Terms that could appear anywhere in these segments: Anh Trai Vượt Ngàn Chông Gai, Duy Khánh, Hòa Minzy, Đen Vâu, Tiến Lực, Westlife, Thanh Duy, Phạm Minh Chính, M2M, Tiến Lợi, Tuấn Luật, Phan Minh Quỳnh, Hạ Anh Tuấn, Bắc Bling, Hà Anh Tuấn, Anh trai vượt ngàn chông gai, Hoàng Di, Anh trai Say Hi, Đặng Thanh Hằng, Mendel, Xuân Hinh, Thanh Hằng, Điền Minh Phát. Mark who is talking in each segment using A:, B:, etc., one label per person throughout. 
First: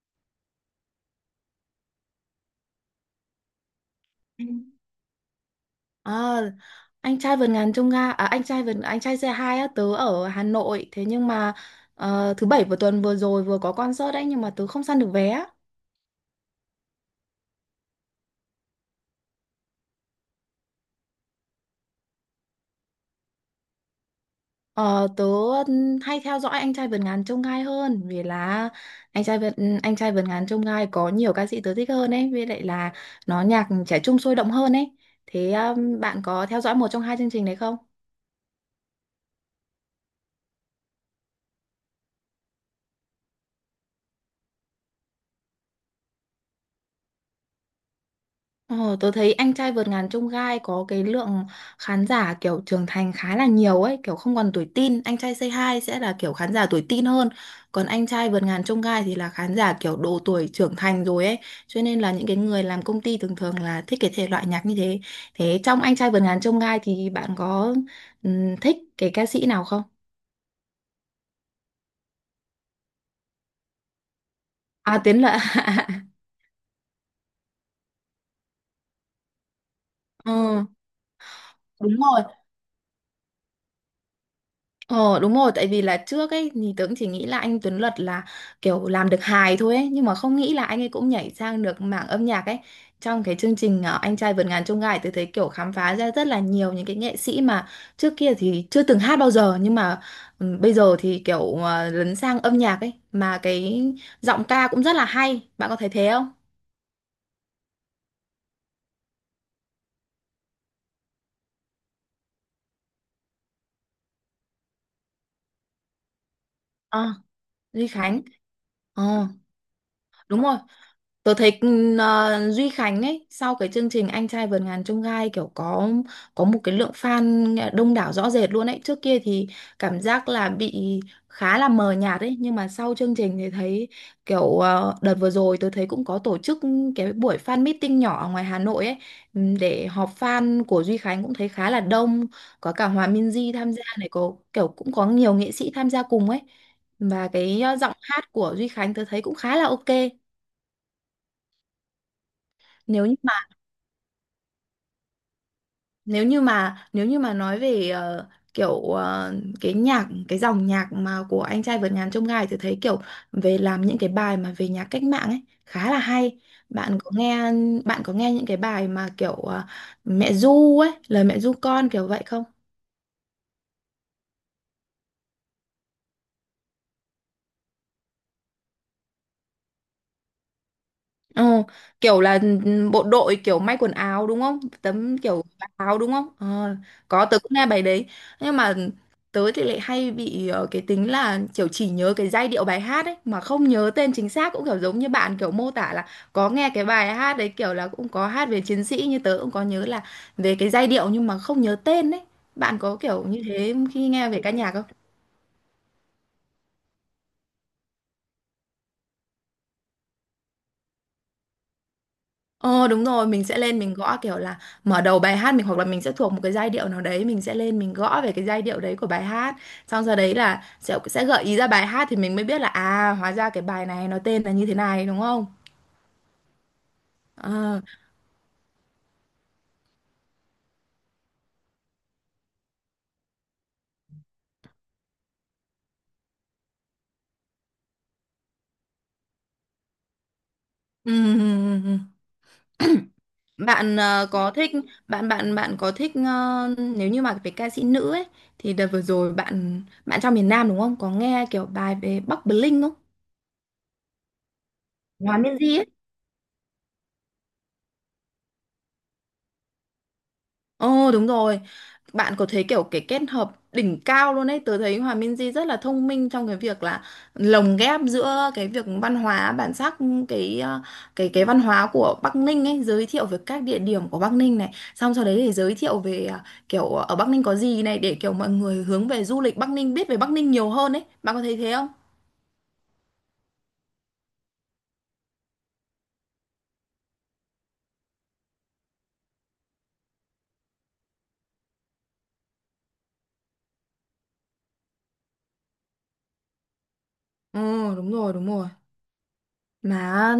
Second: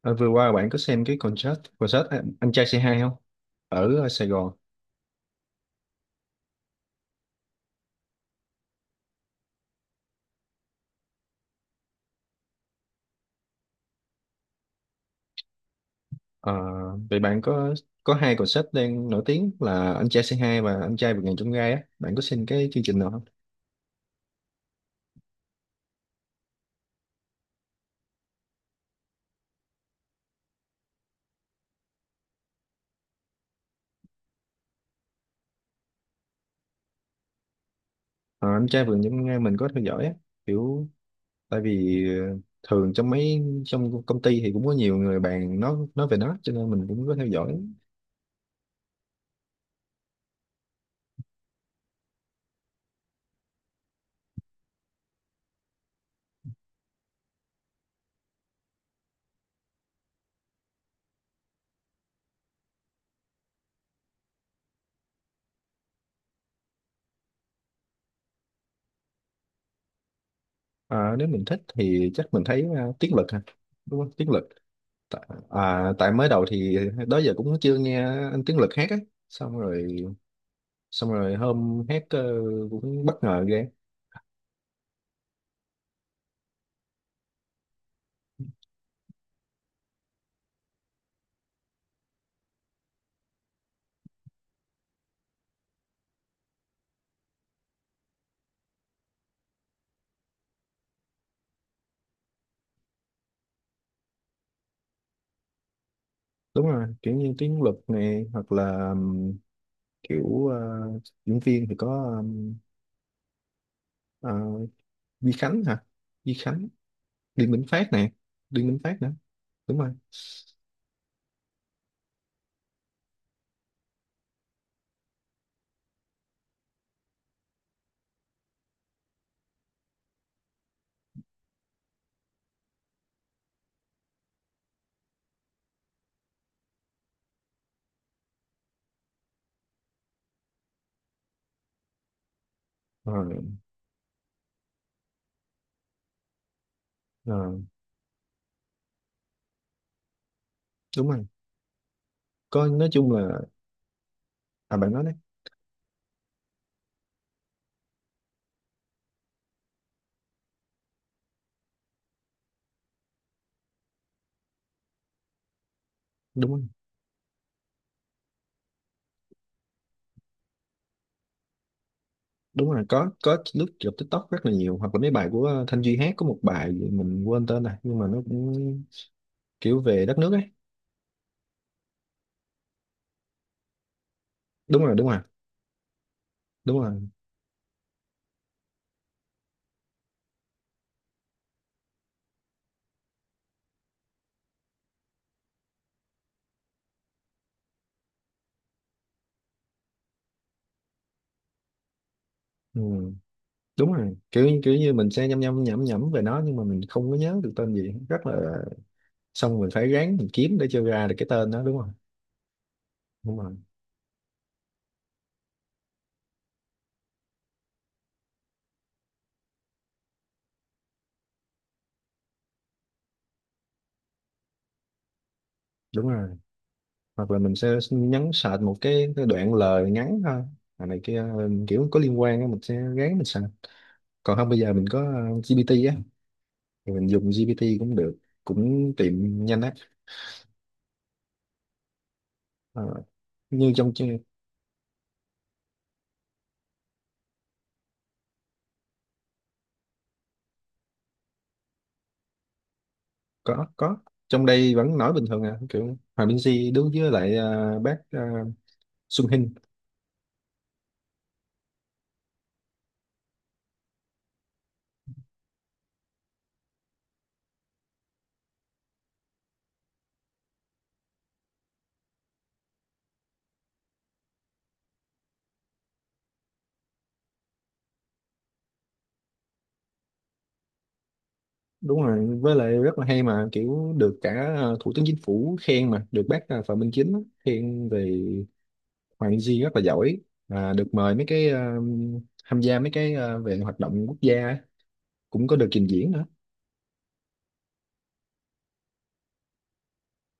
A: Ờ, Vừa qua bạn có xem cái concert concert Anh Trai c hai không? Sài Gòn.
B: À, anh trai vượt ngàn chông gai à, anh trai xe hai á, tớ ở Hà Nội thế nhưng mà thứ bảy vừa tuần vừa rồi vừa có concert đấy nhưng mà tớ không săn được vé á.
A: Ờ, Vậy bạn có hai concert đang nổi tiếng là Anh Trai c hai và Anh Trai Vượt Ngàn Chông Gai á. Bạn có xem cái chương trình nào không?
B: Ờ, tớ hay theo dõi anh trai vượt ngàn chông gai hơn vì là anh trai vượt anh trai vượt ngàn chông gai có nhiều ca sĩ tớ thích hơn ấy, với lại là nó nhạc trẻ trung sôi động hơn ấy. Thế bạn có theo dõi một trong hai chương trình đấy không?
A: Ờ, Anh Trai Vượt Ngàn Chông Gai mình có theo dõi á. Kiểu tại vì, thường trong công ty thì cũng có nhiều người bạn nói về nó, cho nên mình cũng có theo dõi.
B: Ờ, tớ thấy anh trai vượt ngàn chông gai có cái lượng khán giả kiểu trưởng thành khá là nhiều ấy, kiểu không còn tuổi teen, anh trai Say Hi sẽ là kiểu khán giả tuổi teen hơn, còn anh trai vượt ngàn chông gai thì là khán giả kiểu độ tuổi trưởng thành rồi ấy, cho nên là những cái người làm công ty thường thường là thích cái thể loại nhạc như thế. Thế trong anh trai vượt ngàn chông gai thì bạn có thích cái ca sĩ nào không?
A: Ờ, Nếu mình thích thì chắc mình thấy Tiến Lực ha. Đúng không? Tiến Lực.
B: À, Tiến
A: Tạ-
B: Lợi.
A: À, tại mới đầu thì đó giờ cũng chưa nghe anh Tiến Lực hát á, xong rồi
B: Ờ,
A: xong rồi hôm
B: đúng
A: hát,
B: rồi.
A: cũng bất ngờ ghê.
B: Ờ, đúng rồi, tại vì là trước ấy thì tớ cũng chỉ nghĩ là anh Tuấn Luật là kiểu làm được hài thôi ấy, nhưng mà không nghĩ là anh ấy cũng nhảy sang được mảng âm nhạc ấy. Trong cái chương trình Anh trai vượt ngàn chông gai tớ thấy kiểu khám phá ra rất là nhiều những cái nghệ sĩ mà trước kia thì chưa từng hát bao giờ, nhưng mà bây giờ thì kiểu lấn sang âm nhạc ấy, mà cái giọng ca cũng rất là hay. Bạn có thấy thế không?
A: Đúng rồi, kiểu như tiếng luật này, hoặc là kiểu diễn viên thì có ờ, Duy Khánh hả? Duy Khánh.
B: Ờ,
A: Điền Minh
B: Duy
A: Phát nè.
B: Khánh.
A: Điền Minh Phát nữa.
B: Ờ,
A: Đúng rồi.
B: đúng rồi. Tớ thấy Duy Khánh ấy sau cái chương trình Anh trai vượt ngàn chông gai kiểu có một cái lượng fan đông đảo rõ rệt luôn ấy. Trước kia thì cảm giác là bị khá là mờ nhạt ấy, nhưng mà sau chương trình thì thấy kiểu đợt vừa rồi tôi thấy cũng có tổ chức cái buổi fan meeting nhỏ ở ngoài Hà Nội ấy, để họp fan của Duy Khánh cũng thấy khá là đông, có cả Hòa
A: Ờ,
B: Minzy tham gia này, có kiểu cũng có nhiều nghệ sĩ tham gia cùng ấy. Và
A: ờ,
B: cái giọng hát của Duy Khánh tôi thấy cũng khá là ok.
A: Đúng rồi. Có, nói
B: nếu
A: chung
B: như mà
A: là, à, bạn nói đấy.
B: Nếu như mà nói về kiểu cái dòng nhạc mà của anh trai vượt ngàn chông gai thì thấy kiểu về làm những cái bài mà về nhạc cách mạng ấy khá là hay.
A: Đúng rồi,
B: bạn có nghe Bạn có nghe những cái bài mà kiểu mẹ ru ấy, lời mẹ ru con kiểu vậy không?
A: đúng rồi. Có lướt trên TikTok rất là nhiều, hoặc là mấy bài của Thanh Duy hát, có một bài mình quên tên này nhưng mà nó cũng kiểu về đất nước ấy.
B: Ồ, kiểu là bộ đội kiểu may quần áo đúng không?
A: Đúng rồi. Đúng rồi.
B: Tấm kiểu áo đúng không? Ờ,
A: Đúng rồi.
B: có, tớ cũng nghe bài đấy. Nhưng mà tớ thì lại hay bị cái tính là kiểu chỉ nhớ cái giai điệu bài hát ấy mà không nhớ tên chính xác, cũng kiểu giống như bạn kiểu mô tả là có nghe cái bài hát đấy kiểu là cũng có hát về chiến sĩ, như tớ cũng có nhớ là về cái giai điệu nhưng mà không nhớ tên ấy. Bạn
A: Ừ.
B: có kiểu như thế
A: Đúng
B: khi
A: rồi,
B: nghe về
A: kiểu
B: ca nhạc
A: kiểu
B: không?
A: như mình sẽ nhăm nhăm nhẩm nhẩm về nó nhưng mà mình không có nhớ được tên gì, rất là... xong mình phải ráng mình kiếm để cho ra được cái tên đó, đúng không?
B: Ờ, đúng rồi,
A: Đúng
B: mình
A: rồi,
B: sẽ lên mình gõ kiểu là mở đầu bài hát, mình hoặc là mình sẽ thuộc một cái giai điệu nào đấy, mình sẽ lên mình gõ về cái giai điệu đấy của bài hát. Xong sau đấy là sẽ gợi ý ra bài hát, thì mình mới biết là à, hóa ra cái bài này nó tên là như thế này đúng không?
A: đúng rồi. Hoặc là mình sẽ
B: Ờ.
A: nhấn search một cái đoạn lời ngắn thôi, à, này kia, kiểu có liên quan á, mình sẽ ráng mình search. Còn không, bây giờ mình có GPT á, thì mình dùng GPT cũng được, cũng tìm nhanh á.
B: ừm,
A: Ờ, như trong
B: Bạn
A: chương-
B: ờ, có thích bạn bạn bạn có thích nếu như mà về ca sĩ nữ ấy thì đợt vừa rồi bạn bạn trong miền Nam đúng không? Có nghe kiểu bài về Bắc Bling không?
A: có, có. Trong đây vẫn nói bình
B: Hòa
A: thường à,
B: Minzy ấy.
A: kiểu Hòa Minzy đứng với lại bác Xuân Hinh.
B: Ồ, đúng rồi. Bạn có thấy kiểu cái kết hợp đỉnh cao luôn ấy. Tớ thấy Hòa Minzy rất là thông minh trong cái việc là lồng ghép giữa cái việc văn hóa bản sắc, cái cái văn hóa của Bắc Ninh ấy, giới thiệu về các địa điểm của Bắc Ninh này, xong sau đấy thì giới thiệu về kiểu ở Bắc Ninh có gì này, để kiểu mọi người hướng về du lịch Bắc Ninh, biết về Bắc Ninh nhiều hơn ấy. Bạn có thấy thế không?
A: Đúng rồi, với lại rất là hay mà, kiểu được cả thủ tướng chính phủ khen mà, được bác Phạm Minh Chính á, khen về Hoàng Di rất là giỏi. À, được mời mấy cái tham gia mấy cái về hoạt động quốc gia á, cũng có được trình diễn nữa.
B: Ừ, đúng rồi, đúng rồi mà.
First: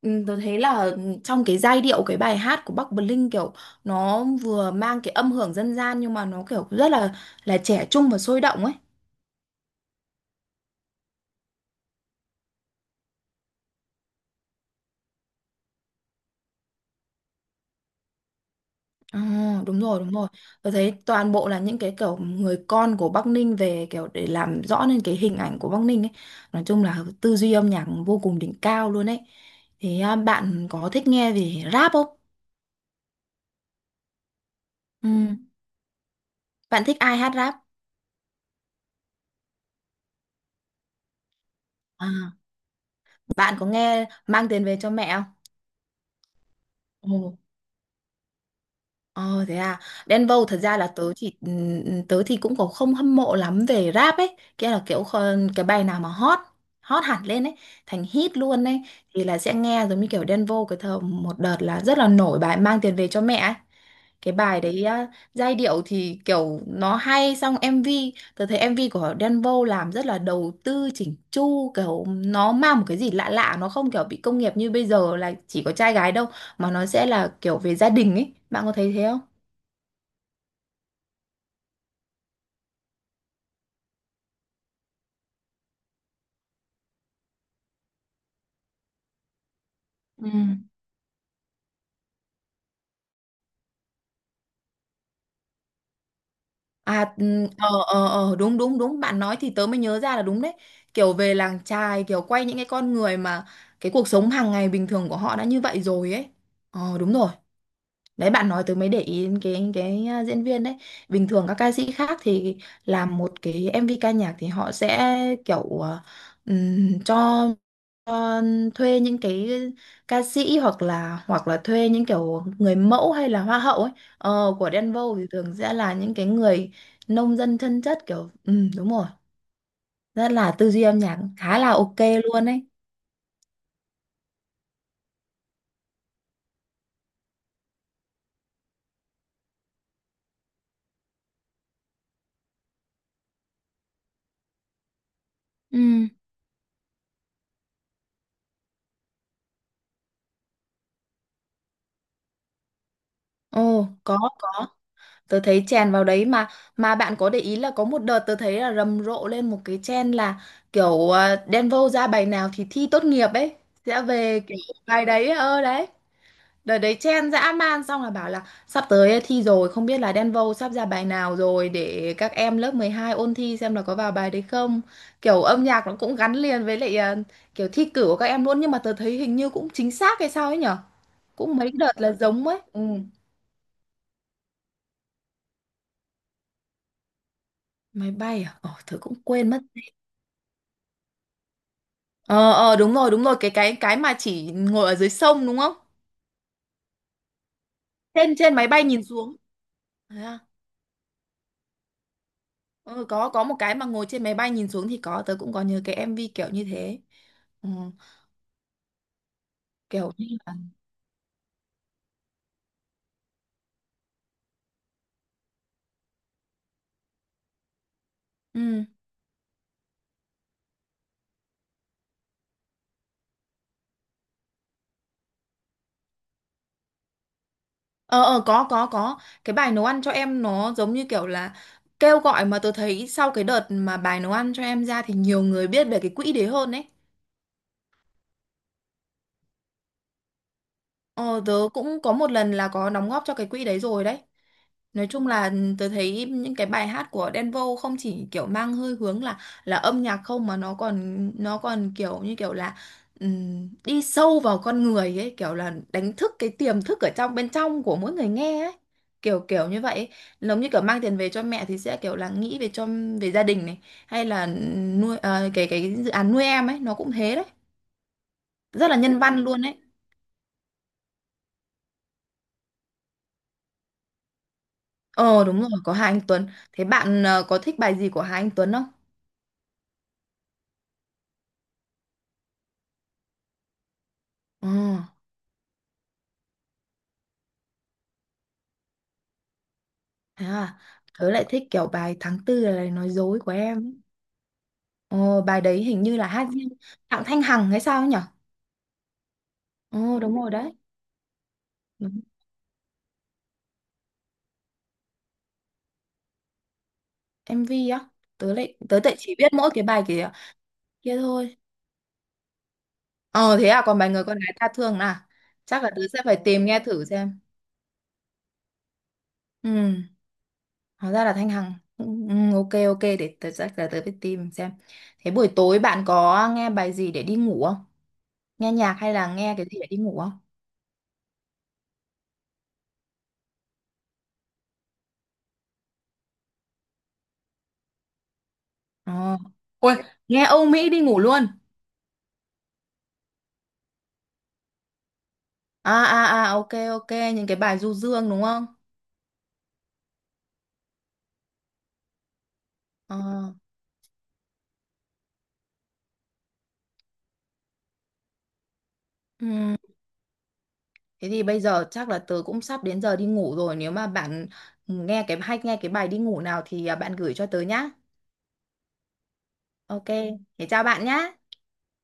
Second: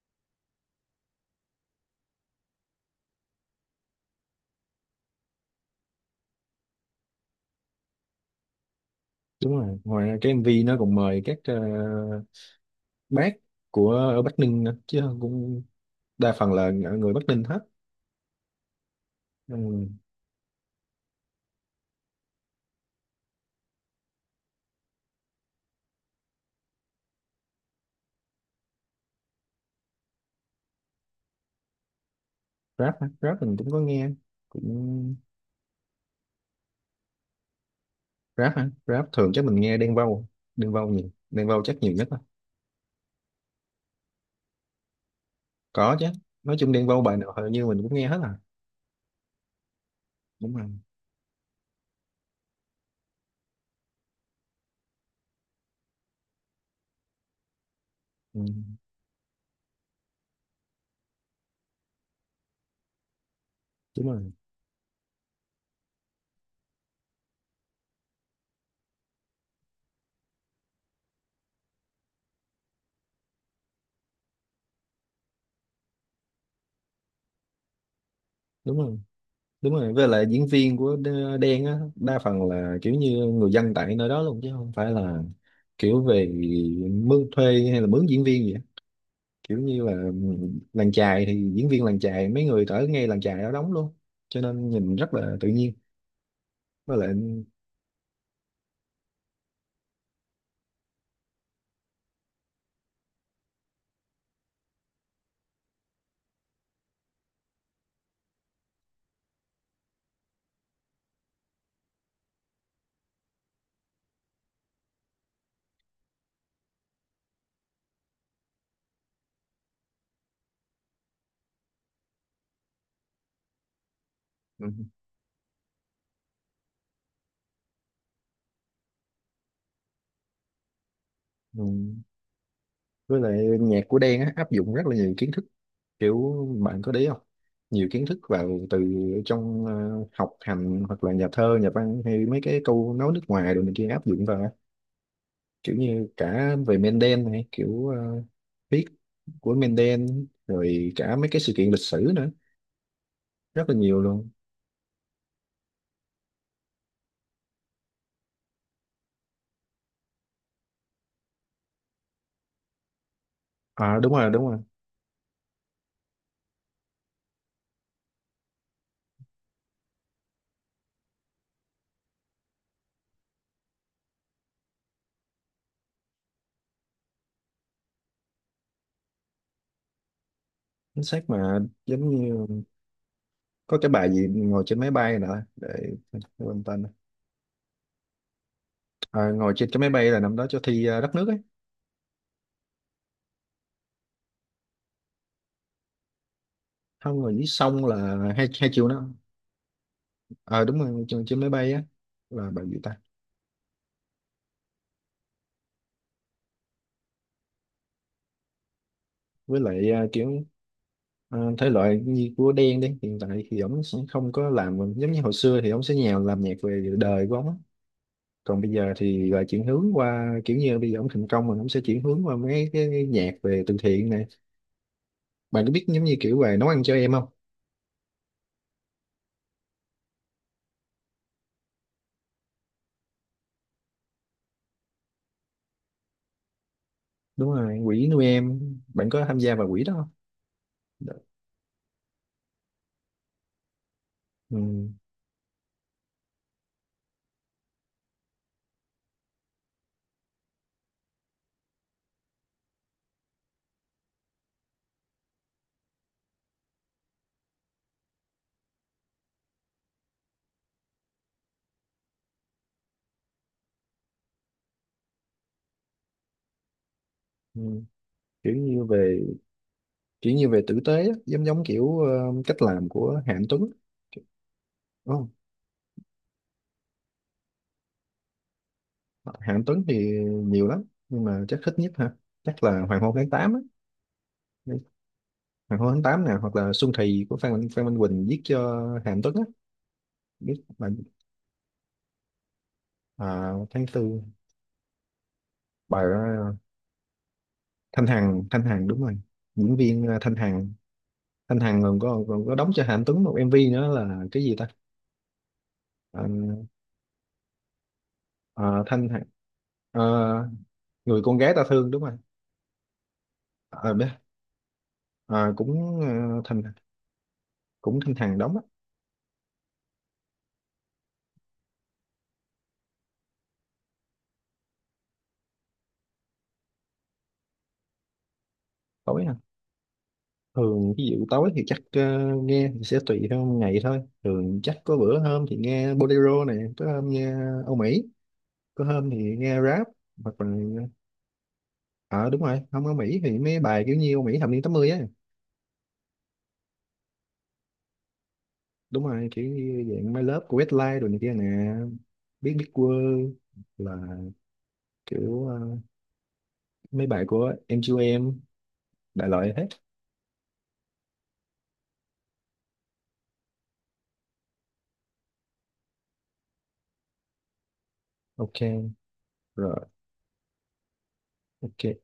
B: Ừ, tôi thấy là trong cái giai điệu cái bài hát của Bắc Bling kiểu nó vừa mang cái âm hưởng dân gian nhưng mà nó kiểu rất là trẻ trung và sôi động ấy.
A: Đúng rồi, ngoài ra cái MV nó còn mời các bác của ở Bắc Ninh nữa chứ, cũng đa phần là người Bắc Ninh hết.
B: Ờ, đúng
A: Ừ.
B: rồi, đúng rồi. Tôi thấy toàn bộ là những cái kiểu người con của Bắc Ninh về kiểu để làm rõ nên cái hình ảnh của Bắc Ninh ấy. Nói chung là tư duy âm nhạc vô cùng đỉnh cao luôn ấy. Thế à, bạn có thích nghe về rap không?
A: Rap hả? Rap mình cũng có nghe,
B: Ừ.
A: cũng...
B: Bạn thích ai hát rap?
A: Rap hả? Rap thường chắc mình nghe Đen Vâu. Đen Vâu nhiều, Đen Vâu chắc nhiều nhất.
B: À, bạn có nghe Mang tiền về cho mẹ không?
A: Có chứ, nói chung Đen Vâu bài nào
B: Ồ.
A: hầu như mình cũng nghe hết à.
B: Ờ, thế à, Đen Vâu
A: Đúng
B: thật
A: rồi.
B: ra là tớ thì cũng có không hâm mộ lắm về rap ấy, kia là kiểu cái bài nào mà hot hot hẳn lên ấy, thành hit
A: Ừ,
B: luôn ấy thì là sẽ nghe, giống như kiểu Đen Vâu cái thời một đợt là rất là nổi bài mang tiền về cho mẹ ấy.
A: đúng rồi.
B: Cái bài đấy á, giai điệu thì kiểu nó hay, xong MV, tớ thấy MV của Đen Vâu làm rất là đầu tư chỉnh chu, kiểu nó mang một cái gì lạ lạ, nó không kiểu bị công nghiệp như bây giờ là chỉ có trai gái đâu, mà nó sẽ là kiểu về gia đình ấy. Bạn có
A: Đúng
B: thấy
A: rồi.
B: thế không?
A: Đúng rồi. Với lại diễn viên của Đen á đa phần là kiểu như người dân tại nơi đó luôn, chứ không phải là kiểu về mướn thuê, hay là mướn diễn viên gì á, kiểu như là, ừ,
B: Ừ.
A: làng chài thì diễn viên làng chài mấy người ở ngay làng chài đó đóng luôn, cho nên nhìn rất là tự nhiên. Với lại
B: À, đúng, đúng, đúng, bạn nói thì tớ mới nhớ ra là đúng đấy. Kiểu về làng chài, kiểu quay những cái con người mà cái cuộc sống hàng ngày bình thường của họ đã như vậy rồi ấy. Ờ, đúng rồi. Đấy, bạn nói tớ mới để ý đến diễn viên đấy. Bình thường các ca sĩ khác thì làm một cái MV ca nhạc thì họ sẽ kiểu à, cho ờ, thuê những cái ca sĩ, hoặc là thuê những kiểu người mẫu hay là hoa hậu ấy,
A: ừ,
B: của
A: ừ,
B: Denver thì thường sẽ là những cái người nông dân chân chất kiểu ừ, đúng rồi, rất là tư duy âm nhạc khá
A: ừ.
B: là ok luôn ấy.
A: Với lại nhạc của Đen á áp dụng rất là nhiều kiến thức, kiểu... bạn có đấy không? Nhiều kiến thức vào, từ trong học hành, hoặc là nhà thơ nhà văn, hay mấy cái câu nói nước ngoài rồi này kia, áp dụng vào á. Kiểu như
B: Ừ.
A: cả về Mendel này, kiểu viết của Mendel, rồi cả mấy cái sự kiện lịch sử nữa, rất là
B: Ồ,
A: nhiều luôn.
B: có, tớ thấy chèn vào đấy mà. Mà bạn có để ý là có một đợt tớ thấy là rầm rộ lên một cái trend là kiểu Đen ra bài nào thì thi tốt nghiệp ấy,
A: À
B: sẽ
A: đúng rồi,
B: về
A: đúng
B: kiểu
A: rồi,
B: bài đấy, ơ đấy. Đợt đấy chen dã man, xong là bảo là sắp tới thi rồi không biết là Denvo sắp ra bài nào rồi, để các em lớp 12 ôn thi xem là có vào bài đấy không. Kiểu âm nhạc nó cũng gắn liền với lại kiểu thi cử của các em luôn, nhưng mà tớ thấy hình như cũng chính xác hay sao ấy nhở?
A: chính xác
B: Cũng
A: mà.
B: mấy đợt
A: Giống
B: là
A: như
B: giống ấy. Ừ.
A: có cái bài gì ngồi trên máy bay nữa, để... quên tên.
B: Máy bay à? Ồ, tớ cũng
A: À,
B: quên
A: ngồi
B: mất.
A: trên cái máy bay là năm đó cho thi đất nước á,
B: Ờ, ờ, đúng rồi, cái mà chỉ ngồi ở dưới sông đúng không?
A: không rồi, xong là
B: Trên,
A: hai
B: trên máy
A: hai
B: bay
A: triệu nữa.
B: nhìn xuống. Thế à?
A: Ờ đúng rồi, trên máy bay á, là bao nhiêu ta.
B: Ừ, có một cái mà ngồi trên máy bay nhìn xuống thì có, tớ cũng có nhớ cái MV kiểu như thế. Ừ.
A: Với lại à,
B: Kiểu như
A: kiểu,
B: là
A: à, thể loại như của Đen đấy, hiện tại thì ổng sẽ không có làm giống như hồi xưa, thì ổng sẽ nhào làm nhạc về đời của ổng á. Còn bây
B: ừ.
A: giờ thì là chuyển hướng qua, kiểu như bây giờ ổng thành công rồi, ổng sẽ chuyển hướng qua mấy cái nhạc về từ thiện này. Bạn có biết giống như kiểu về nấu ăn cho em không?
B: Ờ có cái bài nấu ăn cho em nó giống như kiểu là kêu gọi, mà tôi thấy sau cái đợt mà bài nấu ăn cho em ra thì nhiều người biết về cái quỹ đấy hơn ấy.
A: Đúng rồi, quỹ nuôi em. Bạn có tham gia vào quỹ đó không? Đ-
B: Ờ, tớ cũng có một lần là có đóng góp cho cái quỹ đấy rồi đấy.
A: ừ.
B: Nói chung là ừ, tớ thấy những cái bài hát của Đen Vâu không chỉ kiểu mang hơi hướng là âm nhạc không, mà nó còn kiểu như kiểu là đi sâu vào con người ấy, kiểu là đánh thức cái tiềm thức ở trong bên trong của mỗi người nghe ấy. Kiểu kiểu như vậy ấy. Giống như kiểu mang tiền về cho mẹ thì sẽ kiểu là nghĩ về cho về gia đình này, hay là nuôi cái dự án nuôi em ấy nó cũng thế đấy.
A: Ừ. kiểu như
B: Rất là nhân
A: về
B: văn luôn ấy.
A: kiểu như về tử tế á, giống giống kiểu cách làm của Hạ Anh Tuấn. Oh,
B: Ờ, đúng rồi, có Hà Anh Tuấn. Thế bạn có thích bài gì của Hà Anh Tuấn không?
A: Hạ Anh Tuấn thì nhiều lắm, nhưng mà chắc thích nhất ha, chắc là Hoàng hôn tháng 8 á.
B: Ờ,
A: Hoàng hôn tháng 8 nè, hoặc là Xuân Thì của Phan Phan Minh Quỳnh viết cho Hạ Anh Tuấn á,
B: thế
A: biết
B: à.
A: bạn.
B: Tớ lại thích kiểu bài tháng tư là lời nói dối của
A: À,
B: em
A: tháng
B: ấy.
A: tư.
B: Ờ, bài đấy hình
A: bài
B: như là hát
A: ờ,
B: riêng Đặng Thanh Hằng hay sao
A: Thanh
B: ấy nhỉ?
A: Hằng, Thanh Hằng, đúng rồi, diễn viên
B: Ờ,
A: Thanh
B: đúng rồi đấy.
A: Hằng. Thanh Hằng
B: Đúng.
A: còn có đóng cho Hạ Anh Tuấn một MV nữa là cái gì ta. Ờ,
B: MV á. Tớ lại
A: ờ,
B: tớ
A: Thanh
B: lại
A: Hằng.
B: chỉ biết mỗi cái
A: Ờ,
B: bài kia kia
A: người con gái
B: thôi.
A: ta thương, đúng rồi.
B: Ờ, thế à,
A: Ờ,
B: còn
A: biết.
B: bài người con gái ta thương à?
A: Ờ,
B: Chắc là
A: cũng
B: tớ
A: ờ,
B: sẽ phải
A: thành
B: tìm nghe thử xem.
A: cũng căng thẳng lắm á.
B: Ừ, hóa ra là Thanh Hằng. Ừ, ừ, ok, ok, để tớ chắc là tớ phải tìm xem. Thế buổi tối bạn có nghe bài gì để đi ngủ không? Nghe nhạc hay
A: Tối
B: là
A: à?
B: nghe cái gì để đi ngủ không?
A: Thường ví dụ tối thì chắc, nghe thì sẽ tùy theo ngày thôi. Thường chắc có bữa hôm thì nghe bolero này, có hôm nghe Âu Mỹ, có hôm thì
B: Ờ.
A: nghe rap,
B: Ôi,
A: hoặc
B: nghe
A: là...
B: Âu Mỹ đi ngủ luôn.
A: ờ đúng rồi, không Âu Mỹ thì mấy bài kiểu như Âu Mỹ thập niên 80 á.
B: À, à, à, ok, ok, những cái bài du dương đúng không?
A: Đúng rồi, kiểu như dạng My Love của Westlife rồi này kia nè, biết,
B: Ờ.
A: World, là kiểu mấy bài của M2M, đại loại hết.
B: Ừ. Thế thì bây giờ chắc là tớ cũng sắp đến giờ đi ngủ rồi, nếu mà bạn nghe cái hay, nghe cái bài đi ngủ nào thì à, bạn gửi cho tớ nhá.
A: Ok, rồi,
B: Ok. Thế chào bạn nhá.
A: ok.